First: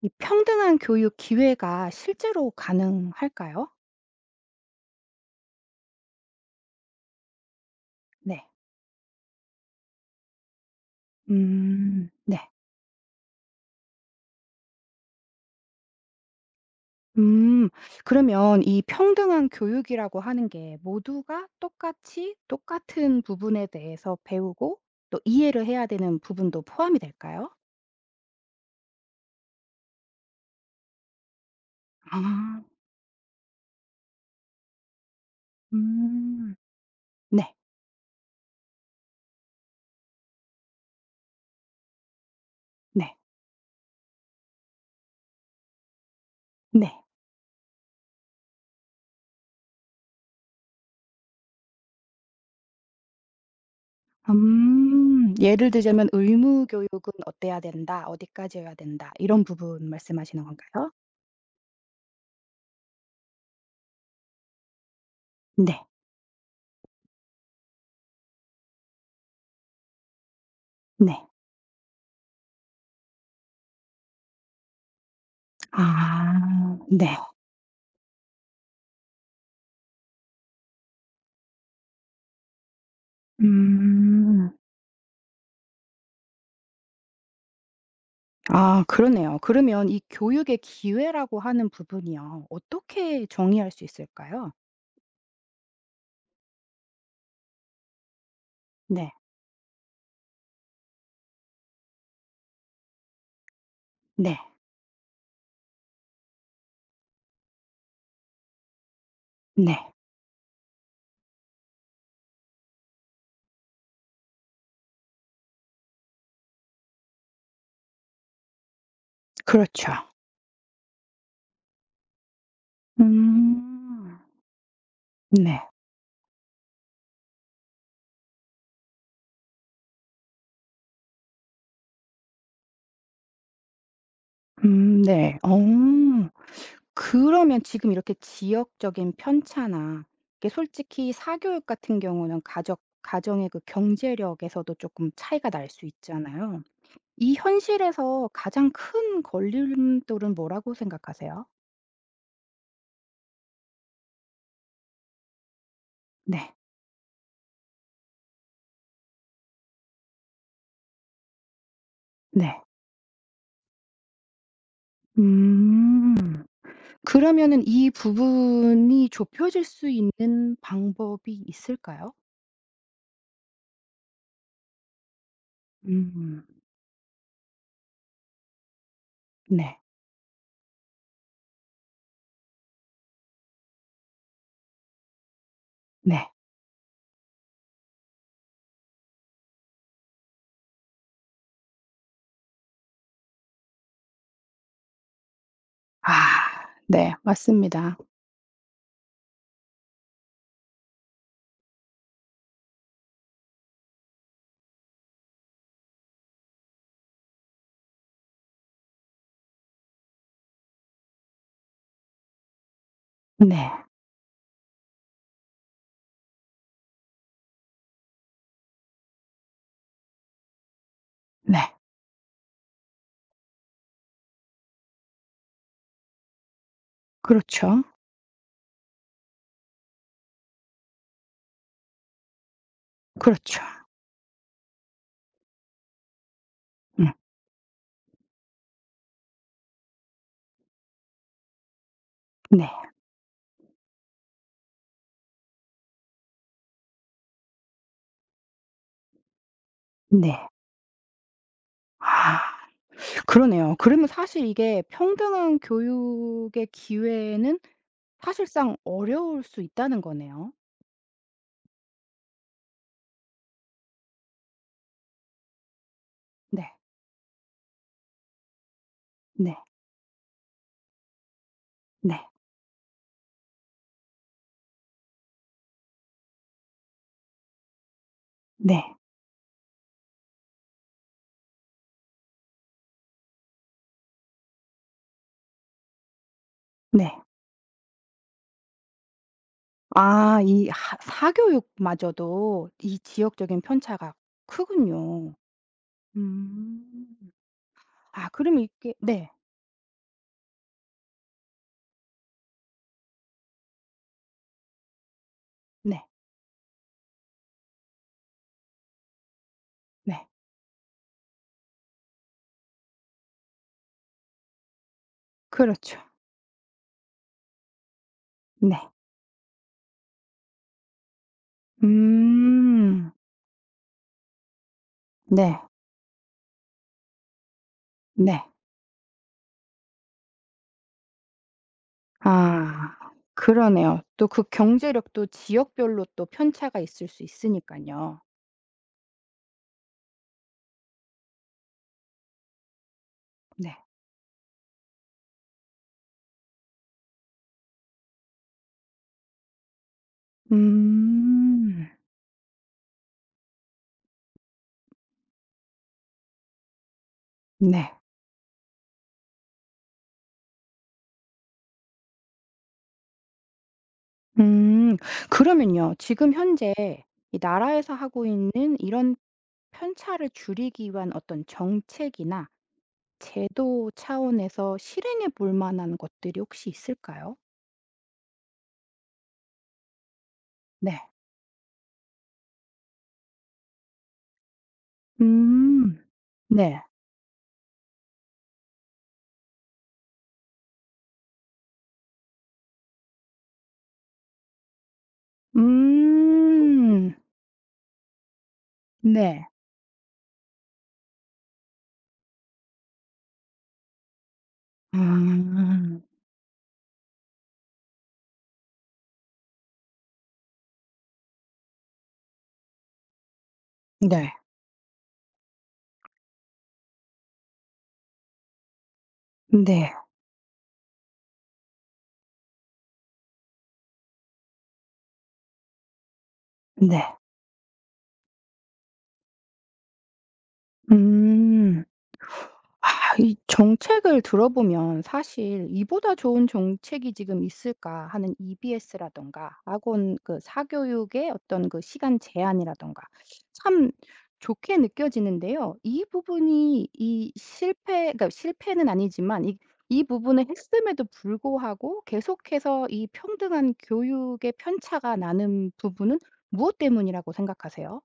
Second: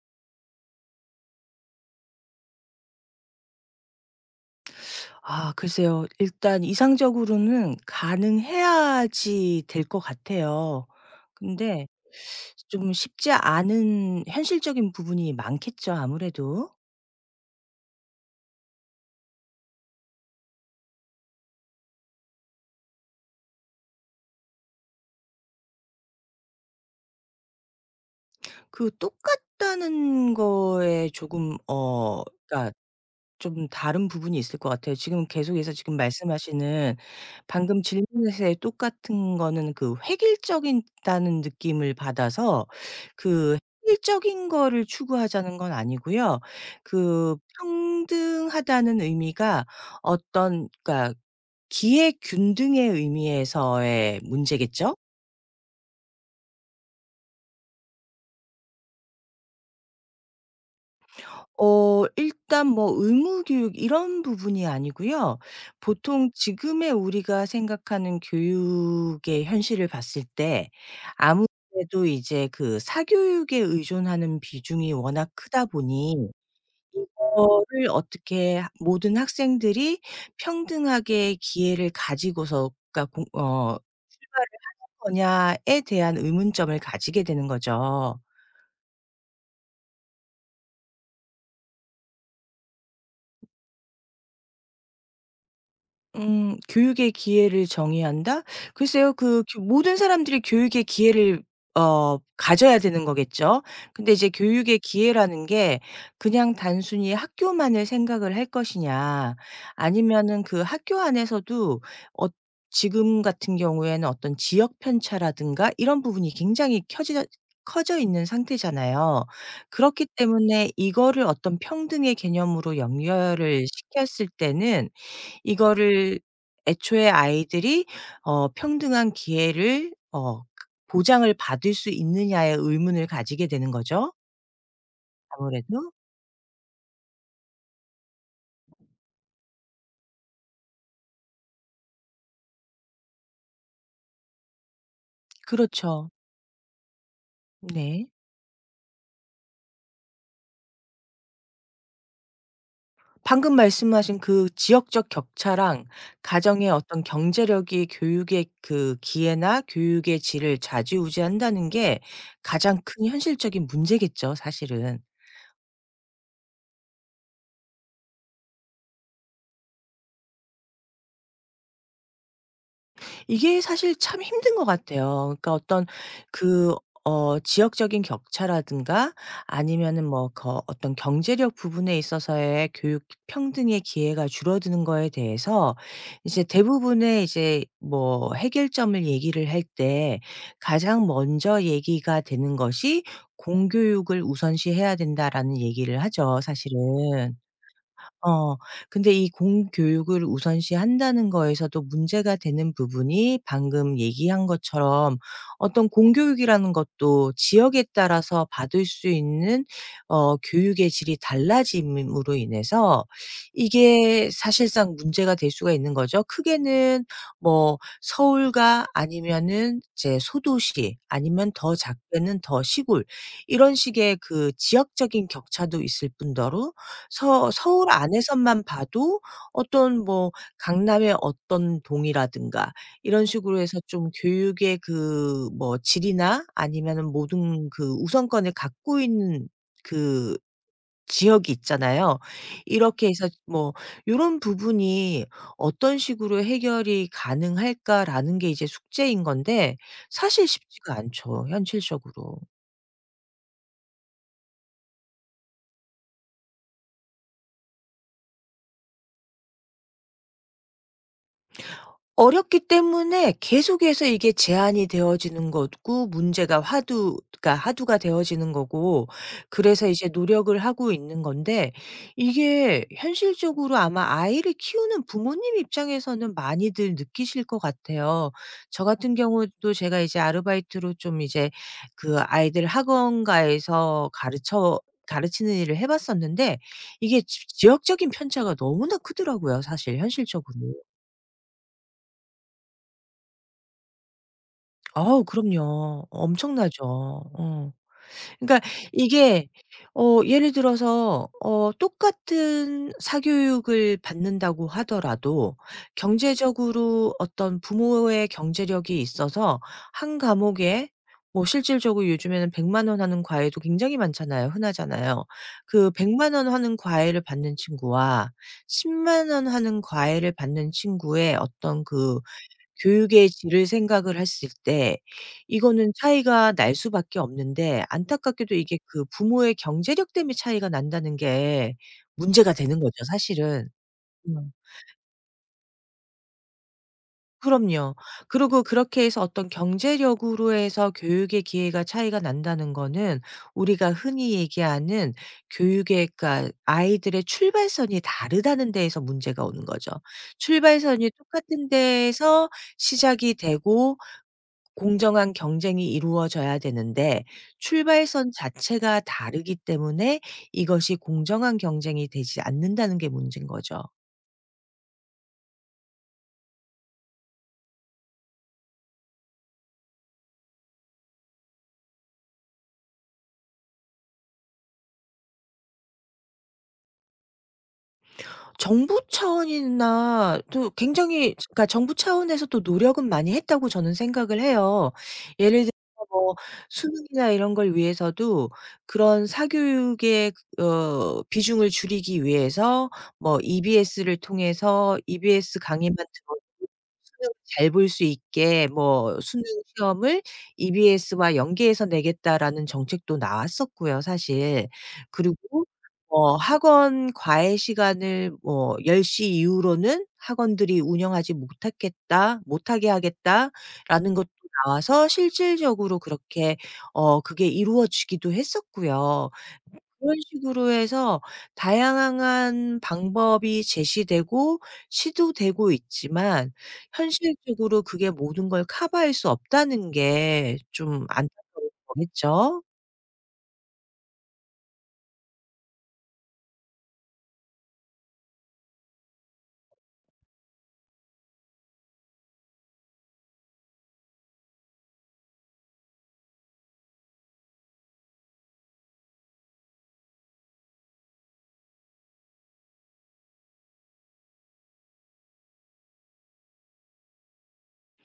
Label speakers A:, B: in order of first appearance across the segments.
A: 이 평등한 교육 기회가 실제로 가능할까요?
B: 글쎄요. 일단 이상적으로는
A: 네.
B: 가능해야지 될 것 같아요. 근데
A: 음. 네.
B: 좀 쉽지 않은 현실적인 부분이 많겠죠, 아무래도.
A: 음. 그러면 이 평등한 교육이라고 하는 게 모두가 똑같이 똑같은 부분에 대해서 배우고 또 이해를 해야 되는 부분도 포함이 될까요?
B: 그 똑같다는 거에 조금
A: 아.
B: 그러니까 좀 다른 부분이 있을 것 같아요. 지금 계속해서 지금
A: 음.
B: 말씀하시는
A: 네.
B: 방금 질문에서의 똑같은 거는 그 획일적이다는 느낌을 받아서
A: 네.
B: 그 획일적인 거를 추구하자는 건 아니고요.
A: 네.
B: 그 평등하다는 의미가 어떤 그러니까 기회 균등의 의미에서의 문제겠죠?
A: 음. 예를 들자면 "의무 교육은 어때야 된다. 어디까지여야 된다." 이런 부분 말씀하시는 건가요?
B: 일단 뭐 의무 교육 이런 부분이 아니고요.
A: 네.
B: 보통 지금의 우리가 생각하는 교육의 현실을 봤을 때
A: 네.
B: 아무래도 이제 그 사교육에 의존하는 비중이 워낙 크다 보니
A: 아. 네.
B: 이거를 어떻게 하 모든 학생들이 평등하게 기회를 가지고서 가 공 어 출발을
A: 음.
B: 하는 거냐에 대한 의문점을 가지게 되는 거죠.
A: 아 그러네요. 그러면 이 교육의 기회라고 하는 부분이요. 어떻게 정의할 수 있을까요?
B: 음. '교육의 기회를 정의한다.'
A: 네.
B: 글쎄요. 그 교 모든 사람들이 교육의 기회를 가져야 되는 거겠죠. 근데 이제
A: 네.
B: 교육의 기회라는 게 그냥 단순히 학교만을 생각을 할 것이냐
A: 네.
B: 아니면은 그 학교 안에서도 어 지금 같은 경우에는 어떤 지역 편차라든가 이런 부분이 굉장히 켜 커져 있는 상태잖아요.
A: 그렇죠.
B: 그렇기 때문에 이거를 어떤 평등의 개념으로 연결을
A: 음.
B: 시켰을 때는
A: 네.
B: 이거를 애초에 아이들이 평등한 기회를 보장을 받을 수 있느냐에 의문을 가지게 되는 거죠,
A: 네. 어.
B: 아무래도.
A: 그러면 지금 이렇게 지역적인 편차나 이게 솔직히 사교육 같은 경우는 가족 가정의 그 경제력에서도 조금 차이가 날 수
B: 그렇죠.
A: 있잖아요. 이
B: 네.
A: 현실에서 가장 큰 걸림돌은 뭐라고 생각하세요?
B: 방금 말씀하신 그 지역적 격차랑
A: 네.
B: 가정의 어떤 경제력이 교육의 그 기회나 교육의 질을 좌지우지한다는 게
A: 네.
B: 가장 큰 현실적인 문제겠죠, 사실은.
A: 음. 그러면은 이 부분이 좁혀질 수 있는 방법이 있을까요?
B: 이게 사실 참 힘든 것 같아요. 그러니까 어떤
A: 음.
B: 그 지역적인 격차라든가
A: 네.
B: 아니면은 뭐 거 어떤 경제력 부분에 있어서의 교육 평등의 기회가 줄어드는 거에 대해서
A: 네.
B: 이제 대부분의 이제 뭐 해결점을 얘기를 할 때 가장 먼저 얘기가 되는 것이 "공교육을 우선시해야 된다."라는 얘기를 하죠,
A: 아 네.
B: 사실은.
A: 맞습니다.
B: 어. 근데 이 공교육을 우선시한다는 거에서도 문제가 되는 부분이 방금 얘기한 것처럼 어떤 공교육이라는 것도 지역에 따라서 받을 수 있는 교육의 질이 달라짐으로 인해서
A: 네.
B: 이게 사실상 문제가 될 수가 있는 거죠. 크게는 뭐 서울과 아니면은 이제 소도시 아니면
A: 네.
B: 더 작게는 더 시골 이런 식의 그 지역적인 격차도 있을 뿐더러 서
A: 그렇죠.
B: 서울 안에서만 봐도 어떤 뭐 강남의 어떤 동이라든가 이런
A: 그렇죠.
B: 식으로 해서 좀 교육의 그 뭐 질이나 아니면은
A: 음.
B: 모든 그 우선권을 갖고 있는 그 지역이 있잖아요.
A: 네.
B: 이렇게 해서 뭐 요런 부분이 '어떤 식으로 해결이 가능할까?'라는 게 이제 숙제인 건데 사실
A: 네.
B: 쉽지가 않죠, 현실적으로.
A: 아 그러네요. 그러면 사실 이게 평등한 교육의 기회는 사실상 어려울 수 있다는 거네요.
B: 어렵기 때문에 계속해서 이게 제한이 되어지는 거고 문제가
A: 네.
B: 화두 그러니까 화두가 되어지는 거고
A: 네.
B: 그래서 이제 노력을 하고 있는 건데
A: 네.
B: 이게 현실적으로 아마 아이를 키우는 부모님 입장에서는 많이들 느끼실 것 같아요. 저
A: 네.
B: 같은 경우도 제가 이제 아르바이트로 좀 이제 그 아이들 학원가에서 가르쳐 가르치는 일을 해 봤었는데
A: 네.
B: 이게 지 지역적인 편차가 너무나 크더라고요, 사실
A: 아 이
B: 현실적으로.
A: 하 사교육마저도 이 지역적인 편차가
B: 아우,
A: 크군요.
B: 그럼요. 엄청나죠.
A: 음.
B: 어.
A: 아 그럼
B: 그러니까
A: 이게 네.
B: 이게 예를 들어서 똑같은 사교육을 받는다고 하더라도
A: 네.
B: 경제적으로 어떤 부모의 경제력이 있어서 한
A: 네.
B: 과목에 뭐 실질적으로 요즘에는 100원 하는 과외도 굉장히 많잖아요. 흔하잖아요. 그
A: 그렇죠.
B: 100원 하는 과외를 받는 친구와
A: 네.
B: 10원 하는 과외를 받는 친구의 어떤 그
A: 음.
B: 교육의 질을 생각을 했을 때
A: 네.
B: 이거는 차이가 날 수밖에 없는데,
A: 네.
B: 안타깝게도 이게 그 부모의 경제력 때문에 차이가 난다는 게 문제가 되는
A: 아
B: 거죠, 사실은.
A: 그러네요. 또 그
B: 음.
A: 경제력도 지역별로 또 편차가 있을 수 있으니까
B: 그럼요.
A: 요
B: 그리고 그렇게 해서 어떤 경제력으로 해서 교육의 기회가 차이가 난다는 거는
A: 네.
B: 우리가 흔히 얘기하는 교육의, 아이들의 출발선이 다르다는 데에서 문제가 오는 거죠. 출발선이 똑같은
A: 음.
B: 데에서 시작이 되고 공정한 경쟁이 이루어져야 되는데
A: 네.
B: 출발선 자체가 다르기 때문에 이것이 공정한 경쟁이 되지 않는다는 게 문제인 거죠.
A: 음. 그러면요. 지금 현재 이 나라에서 하고 있는 이런 편차를 줄이기 위한 어떤 정책이나 제도 차원에서 실행해 볼 만한 것들이 혹시 있을까요?
B: 정부 차원이나 또
A: 네.
B: 굉장히 그러니까 정부 차원에서 또 노력은 많이 했다고 저는 생각을 해요. 예를 들어서
A: 음.
B: 뭐
A: 네.
B: 수능이나 이런 걸 위해서도 그런 사교육의 비중을 줄이기 위해서 뭐 EBS를 통해서 EBS 강의만 들어도
A: 음.
B: 수능을 잘 볼 수 있게 뭐 "수능
A: 네.
B: 시험을 EBS와 연계해서 내겠다."라는 정책도 나왔었고요, 사실. 그리고
A: 음.
B: 학원 과외 시간을 뭐 10시 이후로는 학원들이 운영하지 못하겠다 못하게 하겠다."라는 것도
A: 네.
B: 나와서 실질적으로 그렇게 그게 이루어지기도 했었고요.
A: 네.
B: 그런 식으로 해서 다양한 방법이 제시되고 시도되고 있지만
A: 네.
B: 현실적으로 그게 모든 걸 커버할 수 없다는 게 좀 안타까운
A: 음.
B: 거겠죠?
A: 아 이 정책을 들어보면 사실 '이보다 좋은 정책이 지금 있을까?' 하는 EBS라든가 학원 그 사교육의 어떤 그 시간 제한이라든가 참 좋게 느껴지는데요. 이 부분이 이 실패 그러니까 실패는 아니지만 이 이 부분을 했음에도 불구하고 계속해서 이 평등한 교육의 편차가 나는 부분은 무엇 때문이라고 생각하세요?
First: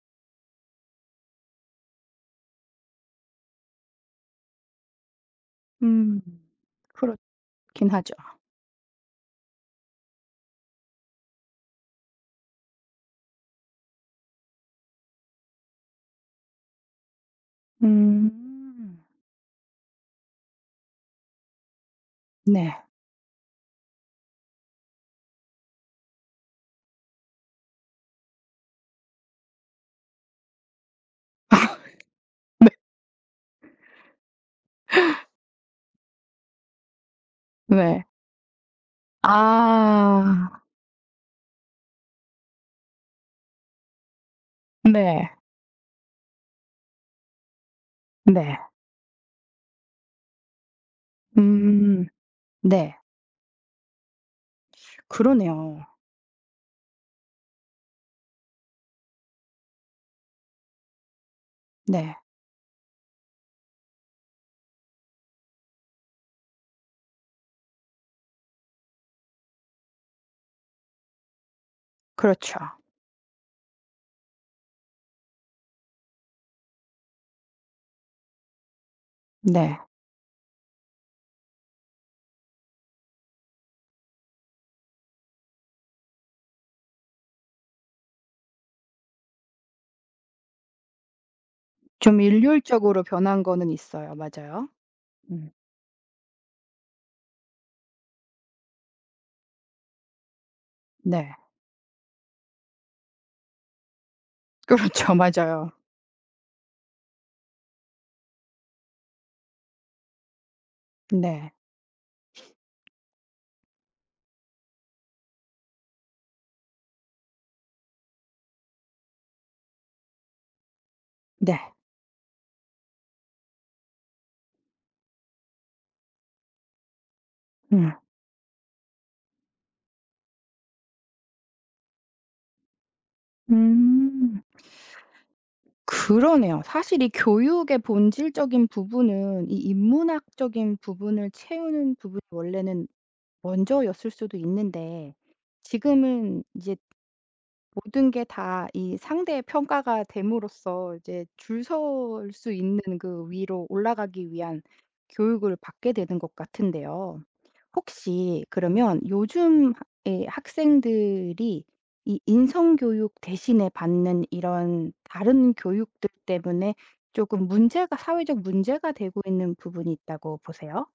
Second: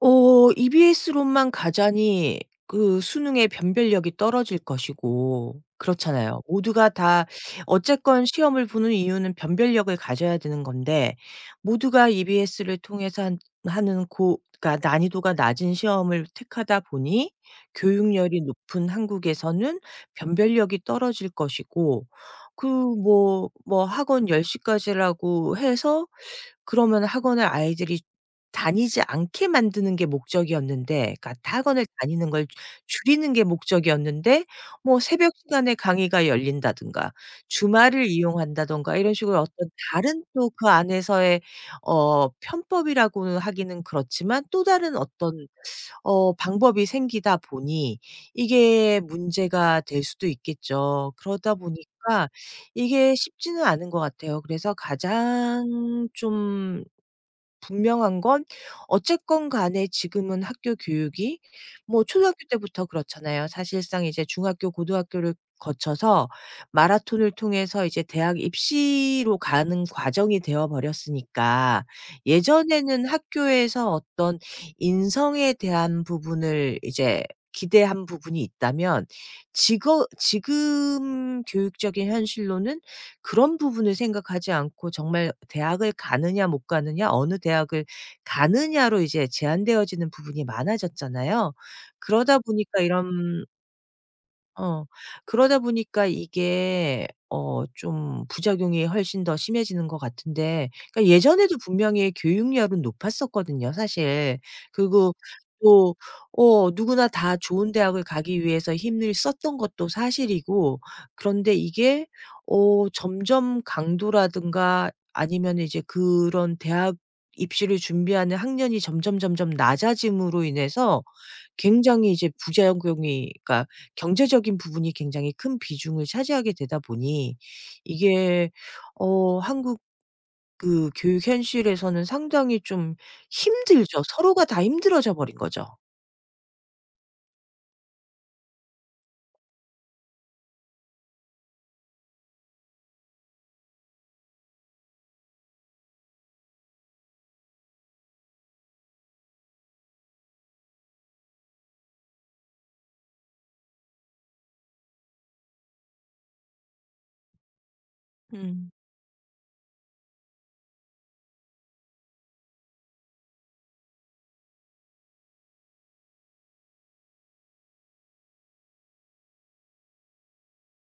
B: EBS로만 가자니 그 수능의 변별력이 떨어질 것이고,
A: 음.
B: 그렇잖아요. 모두가 다
A: 그렇긴 하죠.
B: 어쨌건 시험을 보는 이유는 변별력을 가져야 되는 건데 모두가 EBS를 통해서 한 하는 고 그러니까 난이도가 낮은 시험을 택하다 보니 교육열이 높은
A: 음.
B: 한국에서는 변별력이 떨어질 것이고, 그
A: 네.
B: 뭐 학원 10시 시까지라고 해서 그러면 학원을 아이들이 다니지 않게 만드는 게 목적이었는데, 그러니까 학원을 다니는 걸
A: 네.
B: 줄이는 게 목적이었는데 뭐 새벽 시간에 강의가 열린다든가
A: 네.
B: 주말을 이용한다든가 이런 식으로 어떤 다른
A: 아.
B: 또 그 안에서의 편법이라고 하기는 그렇지만 또 다른
A: 네.
B: 어떤 방법이 생기다 보니
A: 네.
B: 이게 문제가 될 수도 있겠죠. 그러다
A: 음.
B: 보니까
A: 네.
B: 이게 쉽지는 않은 것 같아요. 그래서
A: 그러네요.
B: 가장 좀 분명한 건 어쨌건 간에 지금은 학교 교육이 뭐
A: 네.
B: 초등학교 때부터 그렇잖아요. 사실상 이제 중학교, 고등학교를 거쳐서 마라톤을 통해서 이제 대학 입시로 가는 과정이 되어 버렸으니까.
A: 그렇죠.
B: 예전에는 학교에서 어떤 인성에 대한 부분을 이제 기대한 부분이 있다면
A: 네.
B: 지거 지금 교육적인 현실로는 그런 부분을 생각하지 않고 정말 대학을 가느냐 못 가느냐 어느 대학을 가느냐로 이제 제한되어지는 부분이 많아졌잖아요.
A: 좀
B: 그러다 보니까
A: 일률적으로 변한
B: 이런
A: 거는 있어요. 맞아요.
B: 어.
A: 음.
B: 그러다 보니까 이게 좀 부작용이 훨씬 더 심해지는 것 같은데, 그러니까
A: 네.
B: 예전에도 분명히 교육열은 높았었거든요, 사실.
A: 그렇죠.
B: 그리고
A: 맞아요.
B: 또 누구나 다 좋은 대학을 가기 위해서 힘을 썼던 것도 사실이고,
A: 네.
B: 그런데 이게 점점 강도라든가 아니면은 이제 그런 대학 입시를 준비하는 학년이 점점 낮아짐으로 인해서
A: 네.
B: 굉장히 이제 부작용이 그러니까 경제적인 부분이 굉장히 큰 비중을 차지하게 되다 보니
A: 음.
B: 이게 한국 그 교육 현실에서는 상당히 좀 힘들죠.
A: 음.
B: 서로가 다 힘들어져 버린 거죠.
A: 그러네요. 사실 이 교육의 본질적인 부분은 이 인문학적인 부분을 채우는 부분이 원래는 먼저였을 수도 있는데 지금은 이제 모든 게 다 이 상대의 평가가 됨으로써 이제 줄 설 수 있는 그 위로 올라가기 위한 교육을 받게 되는 것 같은데요. 혹시
B: 음.
A: 그러면 요즘의 학생들이 이 인성 교육 대신에 받는 이런 다른 교육들 때문에 조금 문제가 사회적 문제가 되고 있는 부분이 있다고 보세요?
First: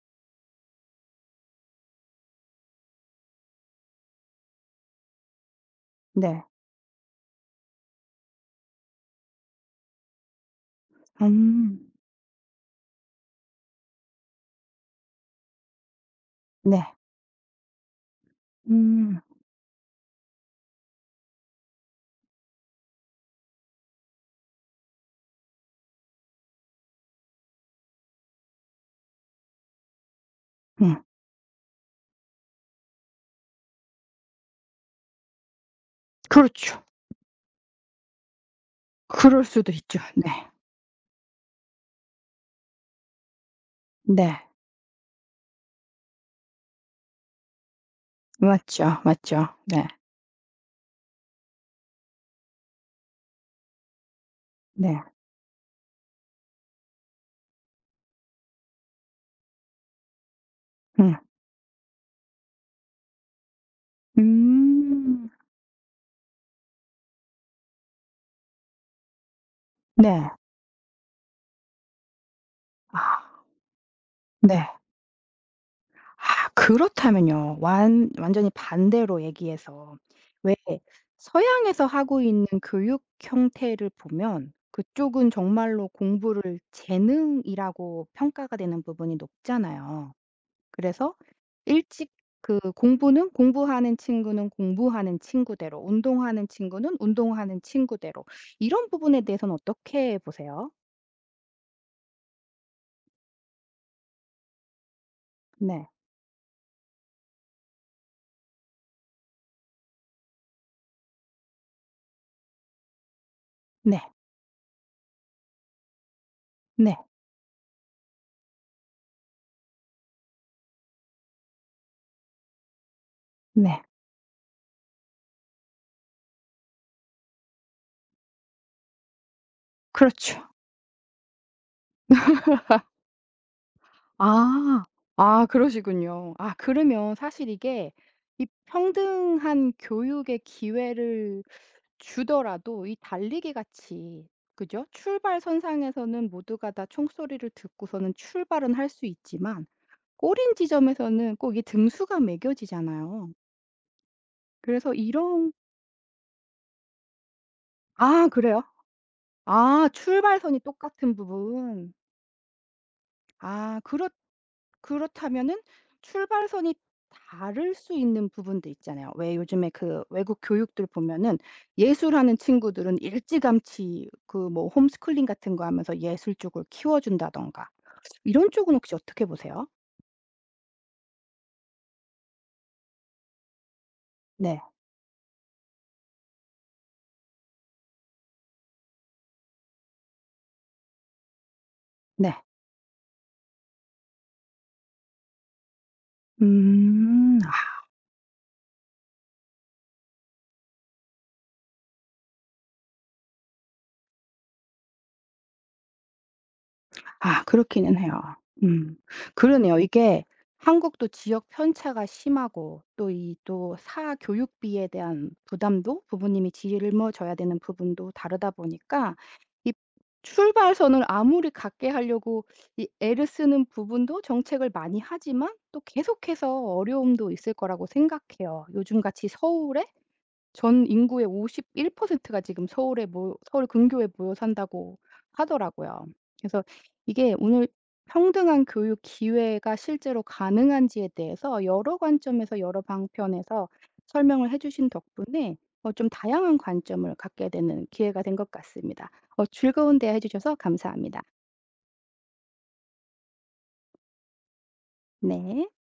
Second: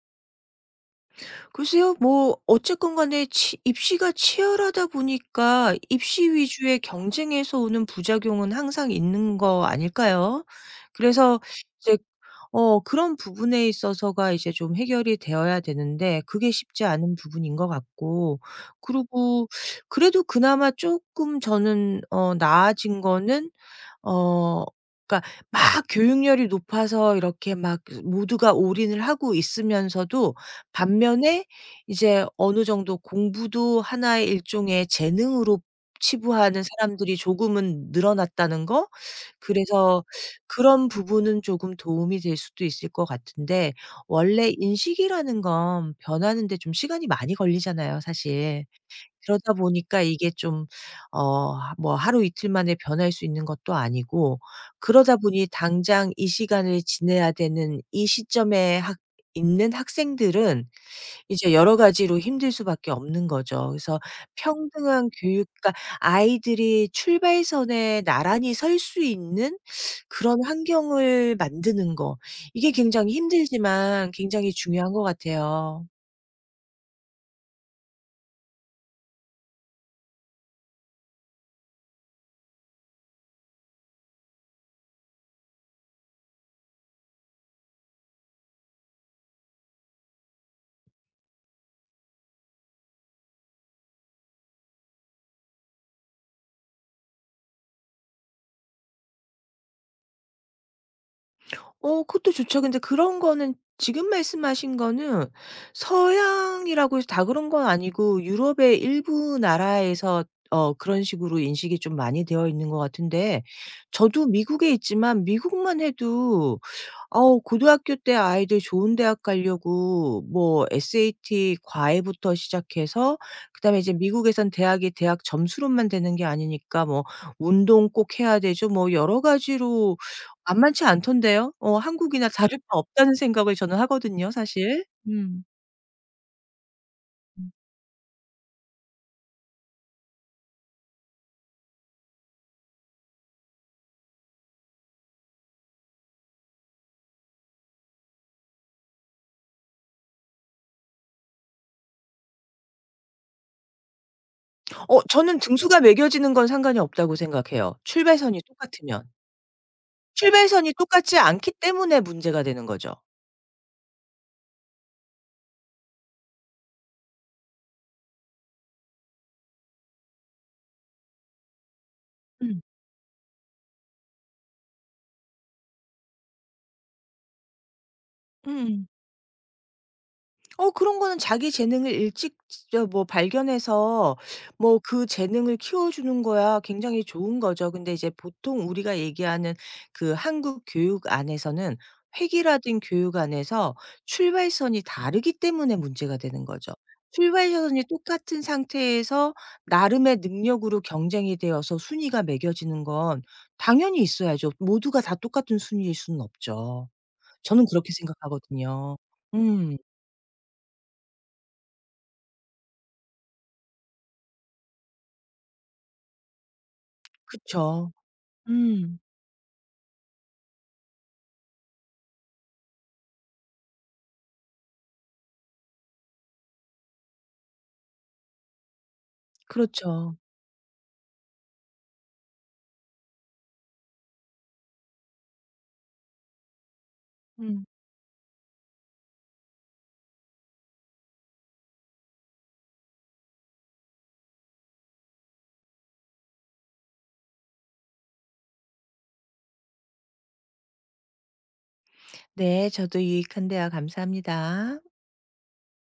B: 글쎄요. 뭐 어쨌건 간에 치 입시가 치열하다 보니까 입시
A: 네.
B: 위주의 경쟁에서 오는 부작용은 항상 있는 거 아닐까요? 그래서
A: 음.
B: 이제 그런 부분에 있어서가 이제 좀 해결이 되어야 되는데 그게 쉽지
A: 네.
B: 않은 부분인 것 같고,
A: 음.
B: 그리고 그래도 그나마 조금 저는 나아진 거는 어 그러니까 막 교육열이 높아서 이렇게 막 모두가 올인을 하고 있으면서도
A: 음.
B: 반면에 이제 어느 정도 공부도 하나의 일종의 재능으로 치부하는
A: 그렇죠.
B: 사람들이 조금은 늘어났다는 거?
A: 그럴 수도 있죠.
B: 그래서
A: 네.
B: 그런 부분은 조금 도움이 될 수도 있을 것 같은데,
A: 네.
B: 원래 인식이라는 건 변하는데 좀 시간이 많이 걸리잖아요, 사실.
A: 맞죠, 맞죠.
B: 그러다
A: 네.
B: 보니까 이게 좀 뭐 하루 이틀 만에 변할 수 있는 것도 아니고
A: 네.
B: 그러다 보니 당장 이 시간을 지내야 되는 이 시점에 학 있는 학생들은
A: 음.
B: 이제 여러 가지로 힘들 수밖에 없는 거죠. 그래서 평등한
A: 음.
B: 교육, 그러니까 아이들이 출발선에 나란히 설 수 있는
A: 네.
B: 그런 환경을 만드는 거, 이게 굉장히
A: 아
B: 힘들지만 굉장히
A: 네.
B: 중요한 것 같아요.
A: 아 그렇다면요. 완 완전히 반대로 얘기해서 왜 서양에서 하고 있는 교육 형태를 보면 그쪽은 정말로 공부를 재능이라고 평가가 되는 부분이 높잖아요. 그래서 일찍 그 공부는 공부하는 친구는 공부하는 친구대로, 운동하는 친구는 운동하는 친구대로 이런 부분에 대해서는 어떻게 보세요?
B: 그것도 좋죠. 근데 그런 거는 지금 말씀하신 거는
A: 네.
B: 서양이라고 해서 다 그런 건 아니고 유럽의 일부 나라에서 그런 식으로 인식이 좀 많이 되어 있는 것 같은데,
A: 네.
B: 저도 미국에 있지만 미국만 해도
A: 네.
B: 어, 고등학교 때 아이들 좋은 대학 가려고 뭐 SAT 과외부터 시작해서 그다음에
A: 네.
B: 이제 미국에선 대학이 대학 점수로만 되는 게 아니니까 뭐 운동 꼭 해야 되죠. 뭐 여러 가지로
A: 그렇죠.
B: 만만치 않던데요. 한국이나 다를 바 없다는 생각을 저는 하거든요, 사실.
A: 아. 아 그러시군요. 아 그러면 사실 이게 이 평등한 교육의 기회를 주더라도 이 달리기 같이 그죠? 출발선상에서는 모두가 다 총소리를 듣고서는 출발은 할 수 있지만 꼬린 지점에서는 꼭 이 등수가 매겨지잖아요. 그래서
B: 저는
A: 이런
B: 등수가 매겨지는 건 상관이 없다고 생각해요,
A: 아
B: 출발선이
A: 그래요?
B: 똑같으면.
A: 아 출발선이
B: 출발선이
A: 똑같은
B: 똑같지 않기
A: 부분.
B: 때문에 문제가 되는 거죠.
A: 아 그렇 그렇다면은 출발선이 다를 수 있는 부분도 있잖아요. 왜 요즘에 그 외국 교육들 보면은 예술하는
B: 음.
A: 친구들은 일찌감치 그 뭐 홈스쿨링 같은 거 하면서 예술 쪽을 키워 준다든가 이런 쪽은
B: 음.
A: 혹시 어떻게 보세요?
B: 그런 거는 자기 재능을 일찍 진짜 뭐 발견해서
A: 네.
B: 뭐 그 재능을 키워주는 거야 굉장히 좋은 거죠. 근데 이제 보통 우리가 얘기하는 그 한국 교육 안에서는
A: 네.
B: 획일화된 교육 안에서 출발선이 다르기 때문에 문제가 되는 거죠.
A: 음.
B: 출발선이 똑같은 상태에서 나름의 능력으로 경쟁이 되어서 순위가 매겨지는 건 당연히 있어야죠. 모두가 다 똑같은 순위일 수는 없죠.
A: 아
B: 저는 그렇게
A: 그렇기는 해요. 음.
B: 생각하거든요. 음.
A: 그러네요. 이게 한국도 지역 편차가 심하고 또 이 또 사 교육비에 대한 부담도 부모님이 짊어져야 되는
B: 그쵸.
A: 부분도 다르다
B: 음.
A: 보니까 이 출발선을 아무리 같게 하려고 이 애를 쓰는 부분도 정책을 많이 하지만 또 계속해서 어려움도 있을 거라고 생각해요. 요즘같이 서울에
B: 그렇죠.
A: 전 인구의 51%가 지금 서울에 모 서울 근교에 모여 산다고 하더라고요. 그래서 이게
B: 음.
A: 오늘 평등한 교육 기회가 실제로 가능한지에 대해서 여러 관점에서 여러 방편에서 설명을 해 주신 덕분에 어 좀 다양한 관점을 갖게 되는 기회가 된 것 같습니다. 어 즐거운 대화해 주셔서 감사합니다.
B: 네. 저도 유익한 대화 감사합니다.
A: 네.